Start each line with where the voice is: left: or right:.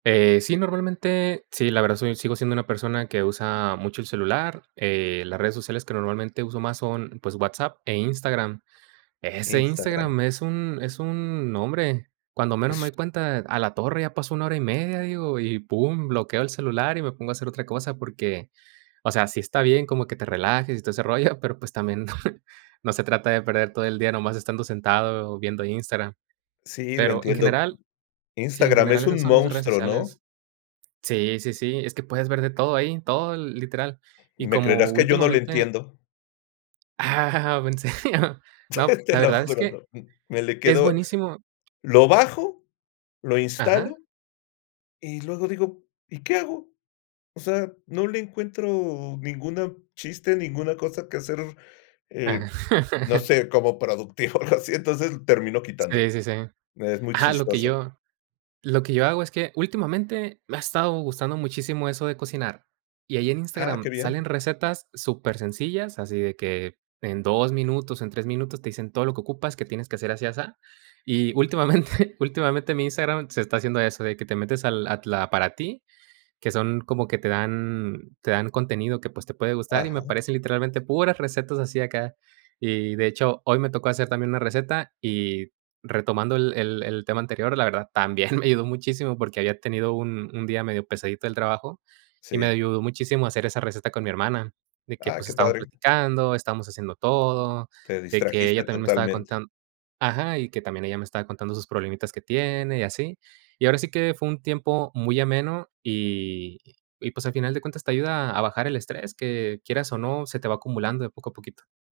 right: Eh, sí, normalmente, sí, la verdad, soy sigo siendo una persona que usa mucho el celular, eh, las redes sociales, que normalmente uso más son, pues, WhatsApp, e, Instagram. Ese
left: Instagram.
right: Instagram, es un es un no, hombre, cuando menos me doy
left: [unintelligible]
right: cuenta, a la torre, ya pasó 1 hora y 1/2, digo, y pum, bloqueo el celular, y me pongo a hacer otra cosa, porque, o sea, sí está bien, como que te relajes y todo ese rollo, pero, pues, también, no se trata de perder todo el día nomás estando sentado o viendo Instagram.
left: Sí, lo
right: Pero, en
left: entiendo.
right: general, sí, en
left: Instagram,
right: general,
left: es
right: esas
left: un
right: son mis redes
left: monstruo, ¿no?
right: sociales. Sí, sí, sí, es que, puedes ver de todo ahí, todo l literal, y
left: Me
right: como
left: creerás que yo no le
right: últimamente
left: entiendo.
right: ah en serio. No,
left: Te
right: la
left: lo
right: verdad es
left: juro,
right: que,
left: no, me le
right: es
left: quedo
right: buenísimo.
left: lo bajo, lo
right: Ajá.
left: instalo, y luego digo: "¿Y qué hago?" O sea, no le encuentro, ninguna chiste, ninguna cosa que hacer, eh, no sé, como productivo, algo así entonces, termino
right: Sí,
left: quitándolo.
right: sí, sí.
left: Es muy
right: Ajá, lo que
left: chistoso.
right: yo lo que yo hago, es que, últimamente, me ha estado gustando muchísimo eso de cocinar. Y ahí en
left: Ah, qué
right: Instagram salen
left: bien.
right: recetas super sencillas, así de que, en 2 minutos, en 3 minutos, te dicen todo lo que ocupas, que tienes que hacer así, asá. Y, últimamente últimamente mi Instagram, se está haciendo eso, de que te metes, al at la para ti. Que son, como que te dan te dan contenido que, pues, te puede gustar, y me
left: Ajá.
right: aparecen literalmente, puras recetas así acá. Y de hecho, hoy me tocó hacer también una receta. Y, retomando, el el el tema anterior, la verdad también me ayudó muchísimo, porque había tenido, un un día medio pesadito del trabajo, y me
left: Sí.
right: ayudó muchísimo hacer esa receta con mi hermana, de que,
left: Ah,
right: pues,
left: qué
right: estábamos
left: padre.
right: platicando, estábamos haciendo todo,
left: Te
right: de que ella
left: distrajiste,
right: también me estaba
left: totalmente.
right: contand Ajá, y que también ella me estaba contando sus problemitas que tiene, y así. Y, ahora sí, que fue un tiempo, muy ameno, y y pues, al final de cuentas, te ayuda a bajar el estrés, que quieras o no, se te va acumulando, de poco a poquito.